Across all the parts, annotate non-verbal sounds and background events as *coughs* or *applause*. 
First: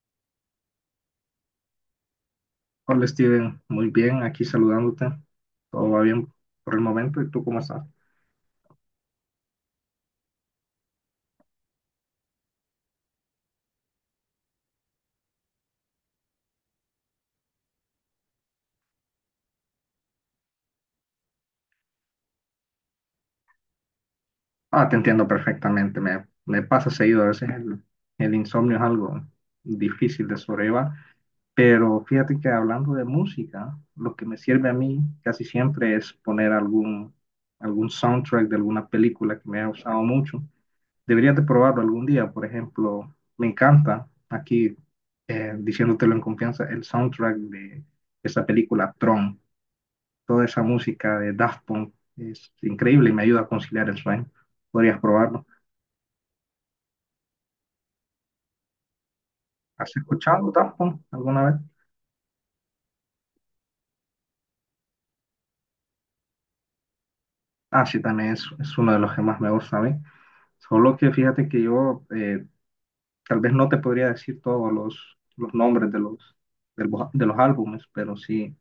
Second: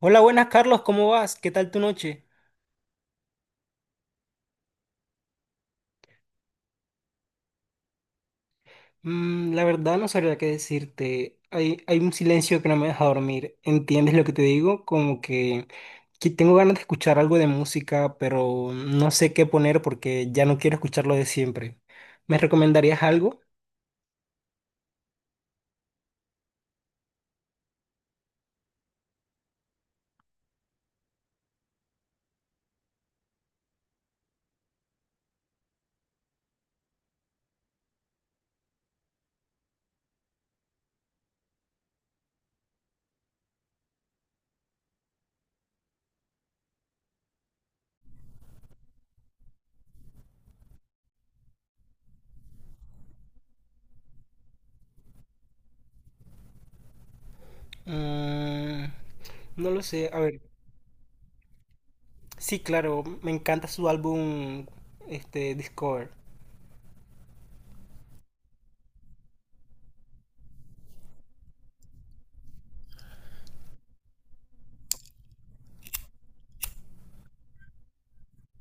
Hola, buenas Carlos, ¿cómo vas? ¿Qué tal tu noche? Hola Steven, muy bien, aquí saludándote. Todo va bien por el momento. ¿Y tú cómo estás? La verdad no sabría qué decirte. Hay un silencio que no me deja dormir. ¿Entiendes lo que te digo? Como que tengo ganas de escuchar algo de música, pero no sé qué poner porque ya no quiero escuchar lo de siempre. ¿Me recomendarías algo? Ah, te entiendo perfectamente. Me pasa seguido. A veces el insomnio es algo difícil de sobrellevar. Pero fíjate que hablando de música, lo que me sirve a mí casi siempre es poner algún soundtrack de alguna película que me ha gustado mucho. Deberías de probarlo algún día. Por ejemplo, me encanta aquí diciéndotelo en confianza el soundtrack de esa película Tron. Toda esa música de Daft Punk es increíble y me ayuda a conciliar el sueño. Podrías probarlo. Mm, no lo ¿Has sé. A ver, escuchado Daft Punk alguna vez? sí, claro, me encanta su álbum, este, Discover. Ah, sí, también es uno de los que más me gusta a mí. Solo que fíjate que yo tal vez no te podría decir todos los nombres de de los álbumes, pero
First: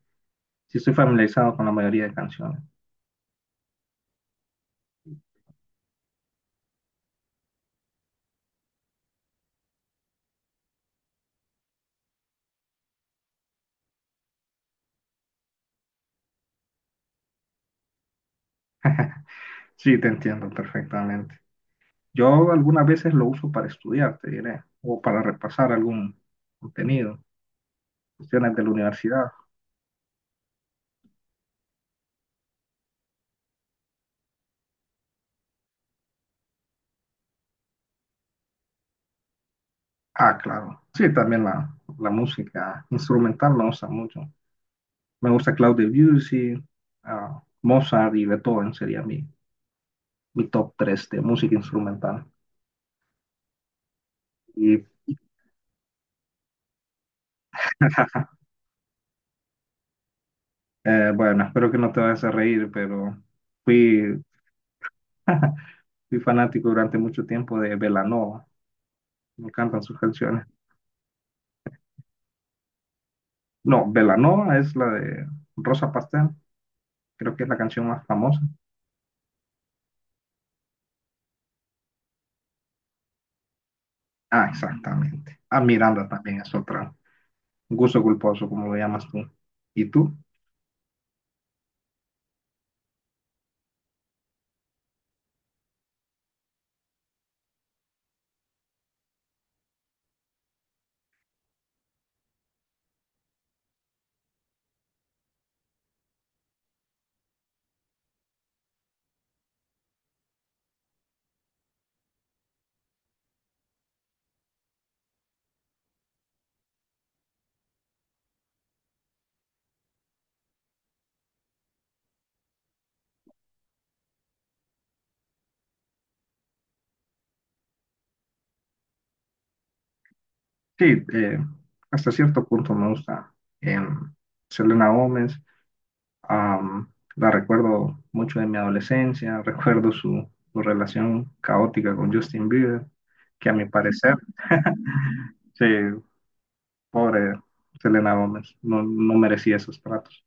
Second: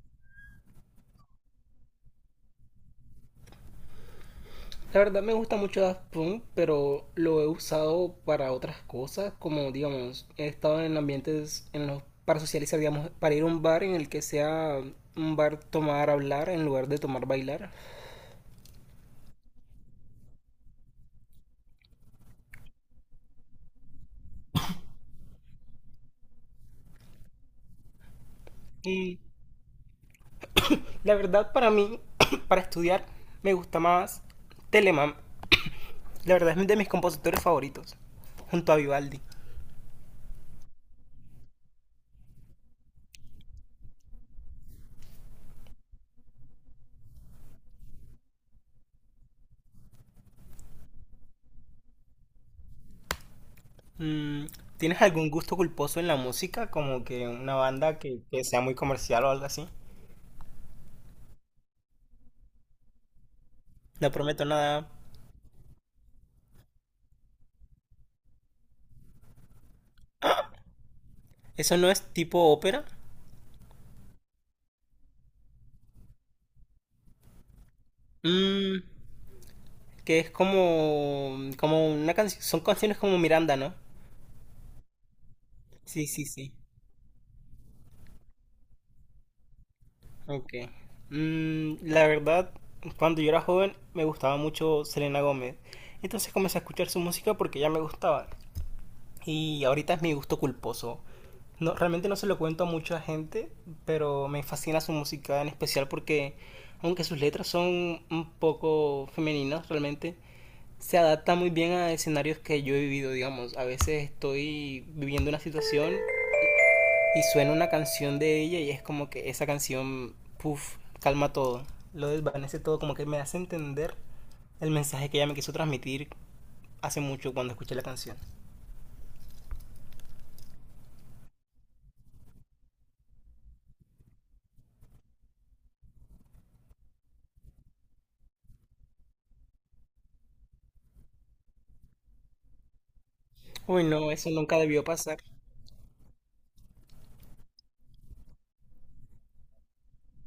sí estoy familiarizado con la mayoría de canciones. La verdad me gusta mucho Daft Punk, pero lo he usado para otras cosas, como digamos, he estado en ambientes en los para socializar, digamos, para ir a un bar en el que sea un bar tomar hablar en lugar de tomar bailar. *laughs* Sí, te entiendo perfectamente. Yo algunas veces lo uso para estudiar, te diré, o para repasar algún contenido, cuestiones de la Y universidad. la verdad para mí, *clears throat* para estudiar, me gusta más Telemann. La verdad es de mis compositores favoritos, junto a Vivaldi. Ah, claro. Sí, también la música instrumental me gusta mucho. Me gusta Claude Debussy, ah, Mozart y Beethoven sería mi top 3 de música instrumental. Mm, Y ¿tienes algún gusto culposo en la música? Como que una banda que *laughs* sea muy comercial o algo así. Bueno, espero que no te vayas a reír, pero No fui, prometo nada. *laughs* fui fanático durante mucho tiempo de Belanova. Me encantan sus canciones. ¿Eso no es tipo ópera? No, Belanova es la de Rosa Pastel. Creo que es la canción más famosa. Mm, que es como, como una canción, son canciones como Miranda, ¿no? Ah, exactamente. Ah, Sí, Miranda sí, también es sí. otra. Gusto culposo, como lo llamas tú. ¿Y tú? Ok. La verdad, cuando yo era joven me gustaba mucho Selena Gómez. Entonces comencé a escuchar su música porque ya me gustaba. Y ahorita es mi gusto culposo. No, realmente no se lo cuento a mucha gente, pero me fascina su música en especial porque aunque sus letras son un poco femeninas realmente, se adapta muy bien a escenarios que yo he vivido, digamos. A veces estoy viviendo una situación y suena una canción de ella y es como que esa canción, puff, calma todo, lo desvanece todo, como que me hace entender el mensaje que ella me quiso transmitir hace mucho cuando escuché la canción. Sí, eh, hasta cierto punto me gusta em, Selena Gómez. am, la recuerdo mucho de mi adolescencia, *laughs* recuerdo su relación caótica con Justin Bieber, que a mi Uy, no, parecer, eso nunca debió pasar. sí, pobre Selena Gómez, no merecía esos tratos.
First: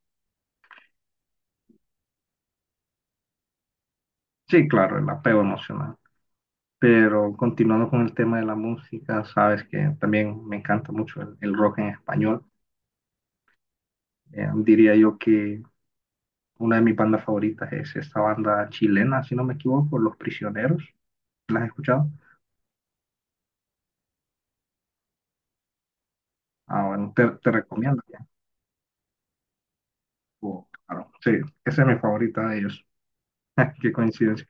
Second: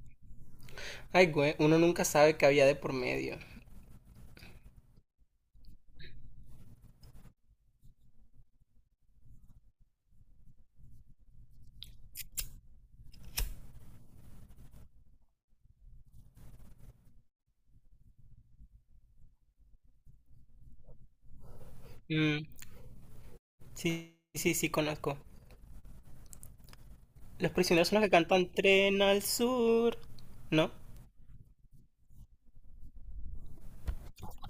Ay, güey, uno nunca sabe qué había de por medio. Sí, claro, el apego emocional. Pero continuando con el tema de la música, sabes que también me encanta mucho el rock en español. Diría yo que una de mis bandas favoritas es esta banda chilena, si no me equivoco, Los Prisioneros. ¿Las has escuchado? Mm, sí, sí, sí, conozco. Ah, bueno, te Los prisioneros son recomiendo. los que Ya. cantan Tren al Sur, Oh, ¿no? claro. Sí, esa es mi favorita de ellos. *laughs* Qué coincidencia.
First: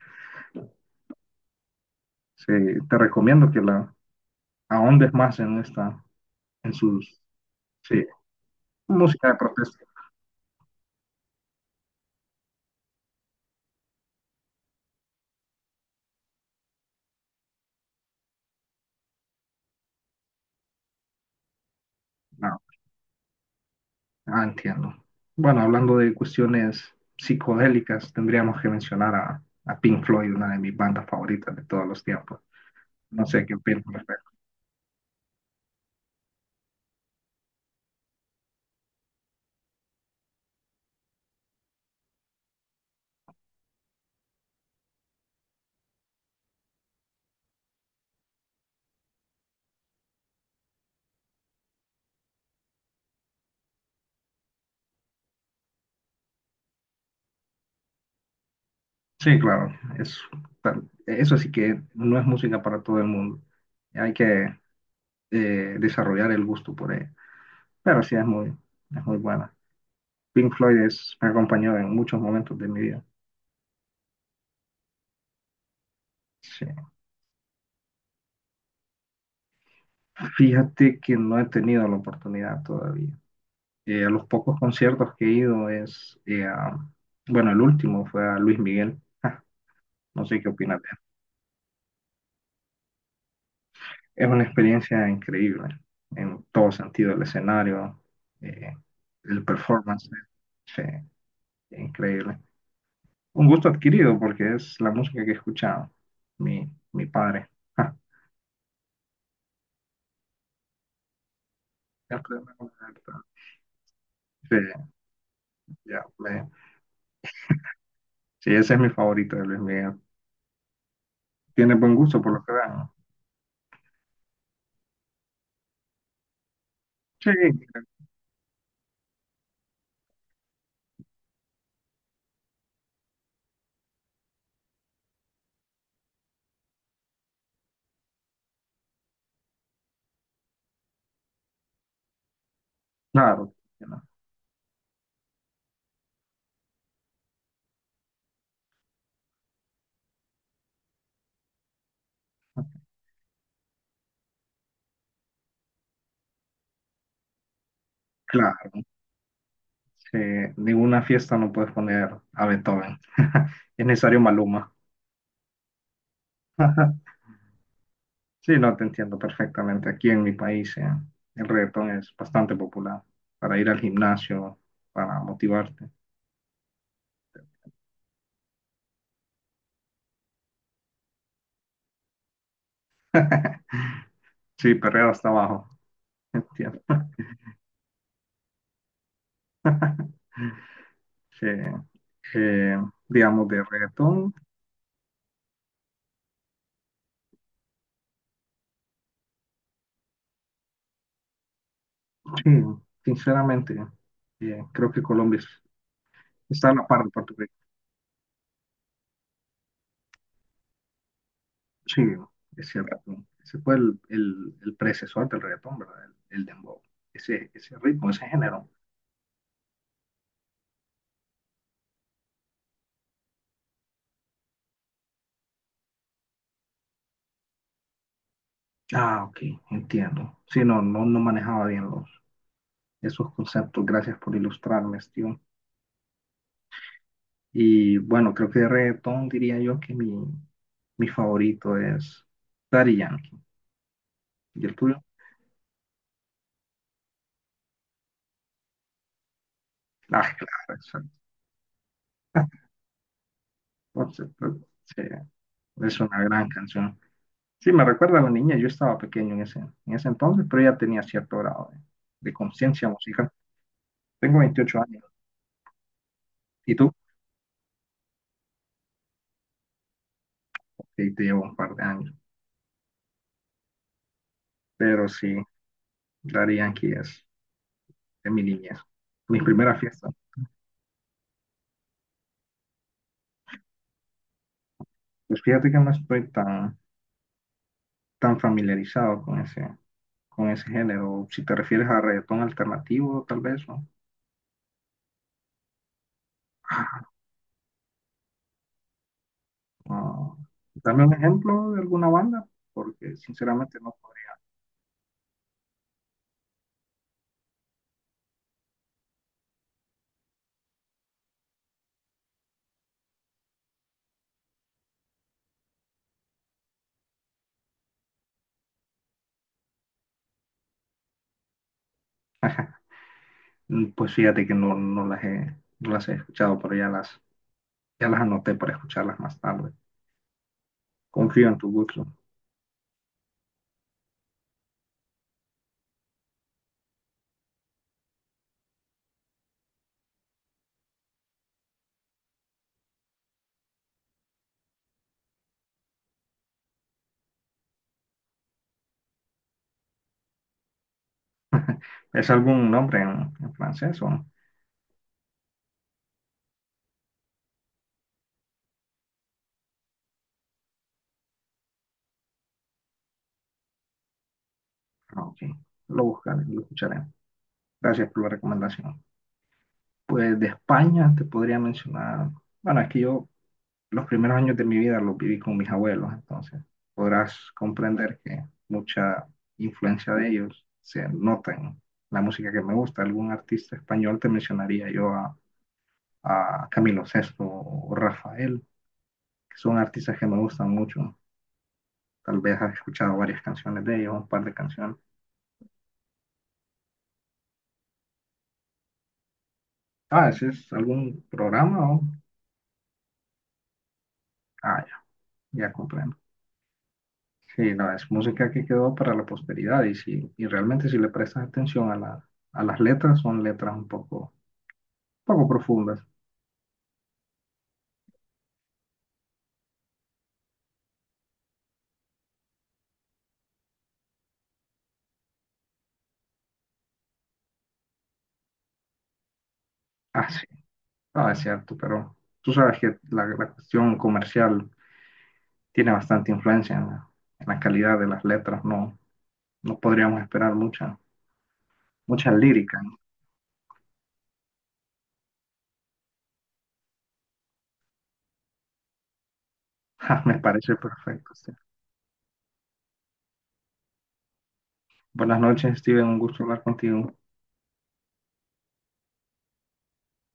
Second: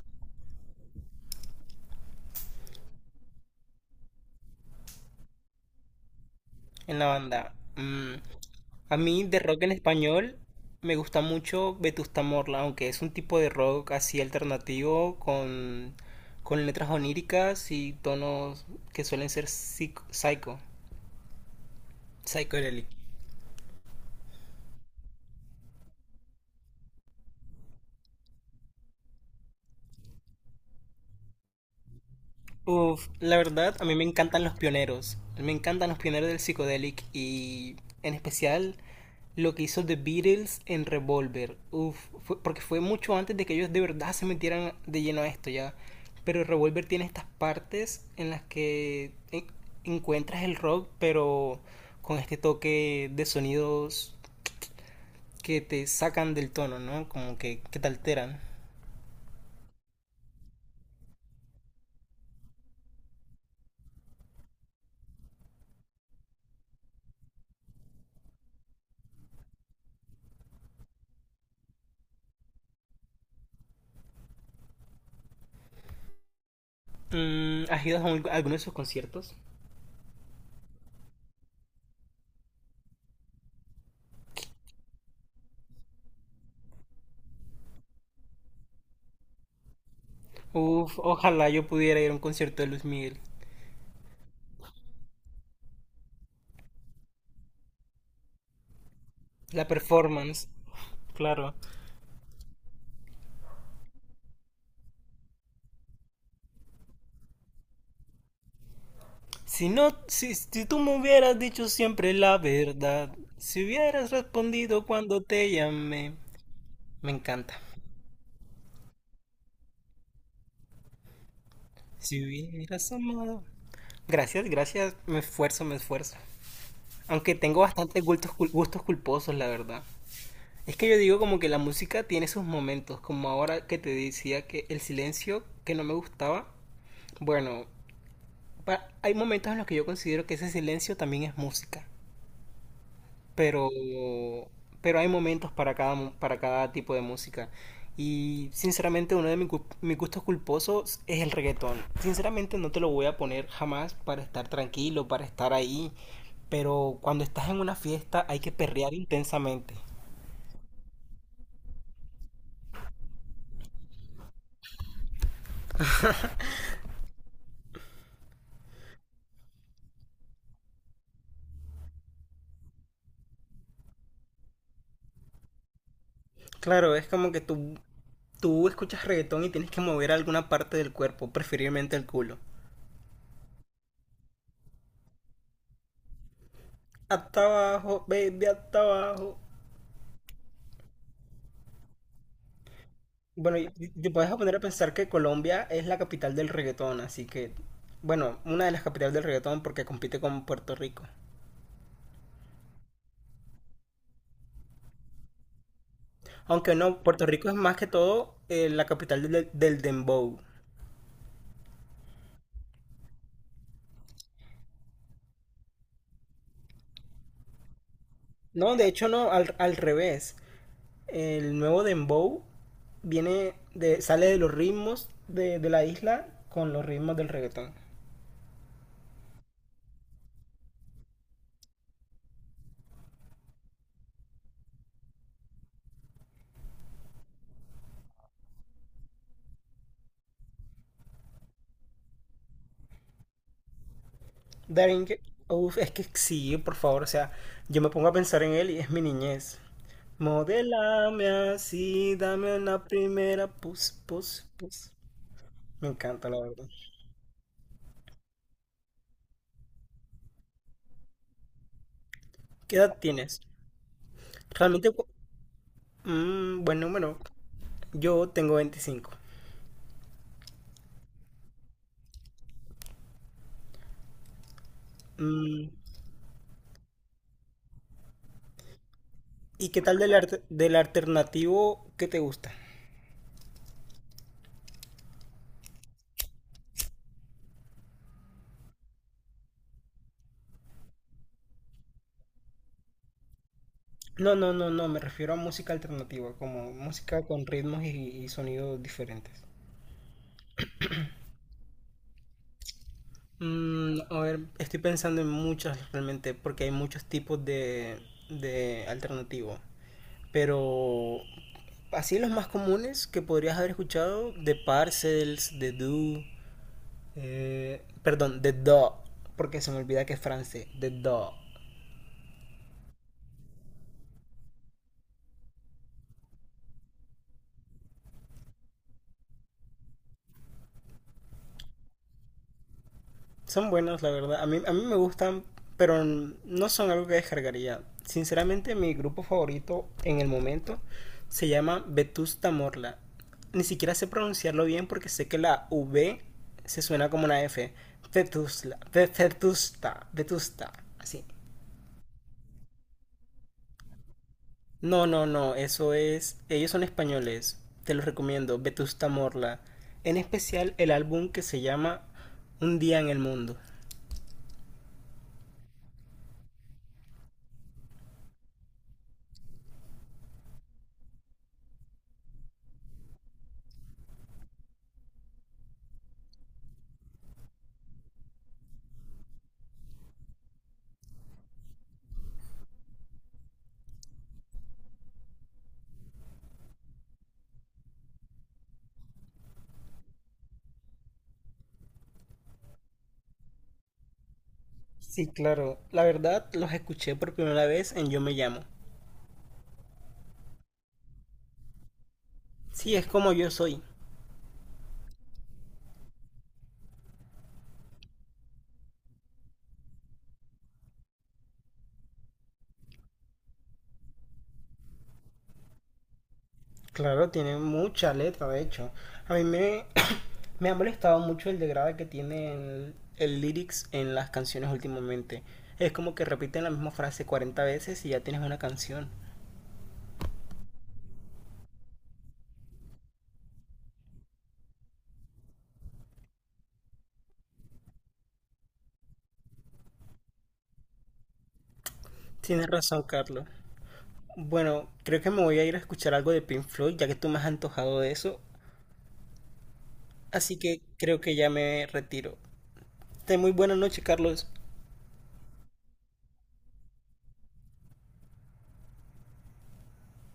Sí, te recomiendo que la ahondes más en esta, en En la sus, banda. sí, Mm, a mí música de de rock en protesta. español me gusta mucho Vetusta Morla, aunque es un tipo de rock así alternativo con letras oníricas y tonos que suelen ser psycho, No, psicodélicos. ah, entiendo. Bueno, hablando de cuestiones psicodélicas, tendríamos que mencionar a Pink Floyd, una de mis bandas favoritas de todos los tiempos. Uf, No la sé qué verdad, opinas a al mí me respecto. encantan los pioneros. Me encantan los pioneros del psicodelic y en especial lo que hizo The Beatles en Revolver. Uf, porque fue mucho antes de que ellos de verdad se metieran de lleno a esto ya. Pero Revolver tiene estas partes en las que encuentras el rock, pero con este toque de sonidos que te sacan del tono, ¿no? Como que te alteran. Sí, claro, eso sí que no es música para todo el mundo. Hay que desarrollar el gusto por ella. Pero sí, es muy buena. Me ha acompañado en muchos momentos de mi vida. Sí. Mm, ¿has ido a alguno de sus conciertos? Fíjate que no he tenido la oportunidad todavía. A los pocos conciertos que he ido es, bueno, el último fue a Luis Miguel. Ah, no sé qué opinas. Uf, ojalá yo pudiera ir a un concierto de Luis Miguel. Es una experiencia increíble en todo sentido, el escenario, eh, el La performance, performance. sí, Claro. increíble. Un gusto adquirido porque es la música que escuchaba mi padre. Ja, Si no, si, si tú me hubieras dicho siempre siempre la me verdad, conecta. si hubieras Sí, respondido cuando te ya, llamé, me encanta. sí, ese es mi favorito de Luis Miguel. Tiene buen gusto Si por lo que vean. hubieras amado. Gracias, gracias, me esfuerzo, me esfuerzo. Sí, Aunque tengo bastantes gustos, gustos culposos, la verdad. Es que yo digo como que la música tiene sus momentos, como ahora que te decía que el silencio que no me gustaba, bueno, hay momentos en los que yo considero que ese silencio también es música, claro, pero, ¿no? pero hay momentos para cada, para cada tipo de música. Y sinceramente uno de mis, mis gustos culposos es el reggaetón. Sinceramente no te lo voy a poner jamás para estar tranquilo, para estar ahí, pero cuando estás en una fiesta hay que Claro. perrear intensamente. Sí, ninguna fiesta no puedes poner a Beethoven. *laughs* Es necesario Maluma. *laughs* Sí, no te entiendo perfectamente. Aquí en mi país, el reggaetón es bastante popular para ir al gimnasio, para motivarte. Claro, es como que tú escuchas reggaetón y tienes que mover alguna parte del cuerpo, preferiblemente el culo. *laughs* Sí, perreo hasta abajo. Entiendo. Hasta abajo, baby, hasta abajo. *laughs* Sí, eh, digamos, Bueno, de y te puedes reggaetón, poner a pensar que Colombia es la capital del reggaetón, así que, bueno, una de las capitales del reggaetón porque compite con Puerto Rico. sí, sinceramente, creo que está a Aunque la no, par de Puerto Puerto Rico Rico. es más que todo la capital del, del dembow. Sí, es cierto. Ese fue el predecesor del reggaetón, ¿verdad? El dembow. Ese ritmo, ese género. No, de hecho no, al, al revés. El nuevo dembow viene de, sale de los ritmos de la isla con los ritmos del reggaetón. Ah, ok, entiendo. Sí, no, no, no manejaba bien esos conceptos. Gracias por ilustrarme, Steve. Y bueno, creo que de reggaetón diría yo que mi favorito es Daddy Yankee. ¿Y el tuyo? Daring, uf, es que sí, por favor, o sea, yo me pongo a pensar en él y es mi niñez. Ah, *laughs* claro, exacto. Modélame así, dame una primera pus, Por pus, supuesto, pus. sí, Me es una encanta, la gran verdad. canción. Sí, me recuerda a la niña, yo estaba pequeño en ese entonces, pero ya tenía cierto grado de ¿Qué conciencia edad musical. tienes? Tengo 28 Realmente, años, mm, ¿y buen tú? número. Yo tengo 25. Sí, te llevo un par de años, pero sí, Mm, Daddy Yankee es de mi niñez, mis ¿y primeras qué tal fiestas. del, del alternativo que te gusta? Pues fíjate que no estoy tan familiarizado con con ese género. Si te refieres a reggaetón alternativo, tal vez, ¿no? No, no, no, no, me refiero a música alternativa, como Ah, música con ritmos y sonidos diferentes. no. Dame un ejemplo de alguna banda, porque sinceramente no Mm, a podría. ver, estoy pensando en muchas realmente, porque hay muchos tipos de alternativo. Pero así los más comunes que podrías haber escuchado, de Parcels, de Do, perdón, de Do, porque se me olvida que es francés, de Do. *laughs* Mm, pues fíjate que no las no las he escuchado, pero ya ya las anoté para escucharlas más tarde. Confío en tu gusto. Son buenas, la verdad. A mí me gustan, pero no son algo que descargaría. Sinceramente, mi grupo favorito en el momento se llama Vetusta Morla. Ni siquiera sé pronunciarlo bien porque sé que la V se suena como una F. Vetusla, Vetusta, Vetusta, así. ¿Es algún nombre en francés o no? No, no, no, eso es. Ellos son españoles. Te los recomiendo, Vetusta Morla. En especial el álbum que se llama Un día en el mundo. Ah, ok. Lo buscaré, lo escucharé. Gracias por la recomendación. Pues de España te podría mencionar, bueno, es que yo los primeros años de mi vida los viví con mis abuelos, entonces podrás comprender que mucha influencia de ellos se nota en la música que me gusta. Algún artista español te mencionaría yo a Camilo Sesto o Rafael, que son artistas que me gustan mucho. Tal vez has escuchado varias canciones de ellos, un par de canciones. Sí, claro. La verdad, los escuché por primera vez en Yo me llamo. Ah, ese es algún programa o... Sí, es como yo soy. Ah, ya, ya comprendo. Sí, no, es música que quedó para la posteridad y, si, y realmente si le prestas atención a, a las letras, son letras un poco, poco profundas. Claro, tiene mucha letra, de hecho. A mí me, *coughs* *clears throat* me ha molestado mucho el degrade que tiene el lyrics en las canciones últimamente. Es como que repiten la misma frase 40 veces y ya tienes una canción. Ah, sí, ah es cierto, pero tú sabes que la cuestión comercial tiene bastante influencia en en la calidad de las letras, no, no podríamos esperar mucha Tienes lírica, ¿no? razón, Carlos. Bueno, creo que me voy a ir a escuchar algo de Pink Floyd, ya que tú me has antojado de eso. *laughs* Me Así parece que creo perfecto. que ya Sí. me retiro. Ten muy buena noche, Carlos. Buenas noches, Steven, un gusto hablar contigo.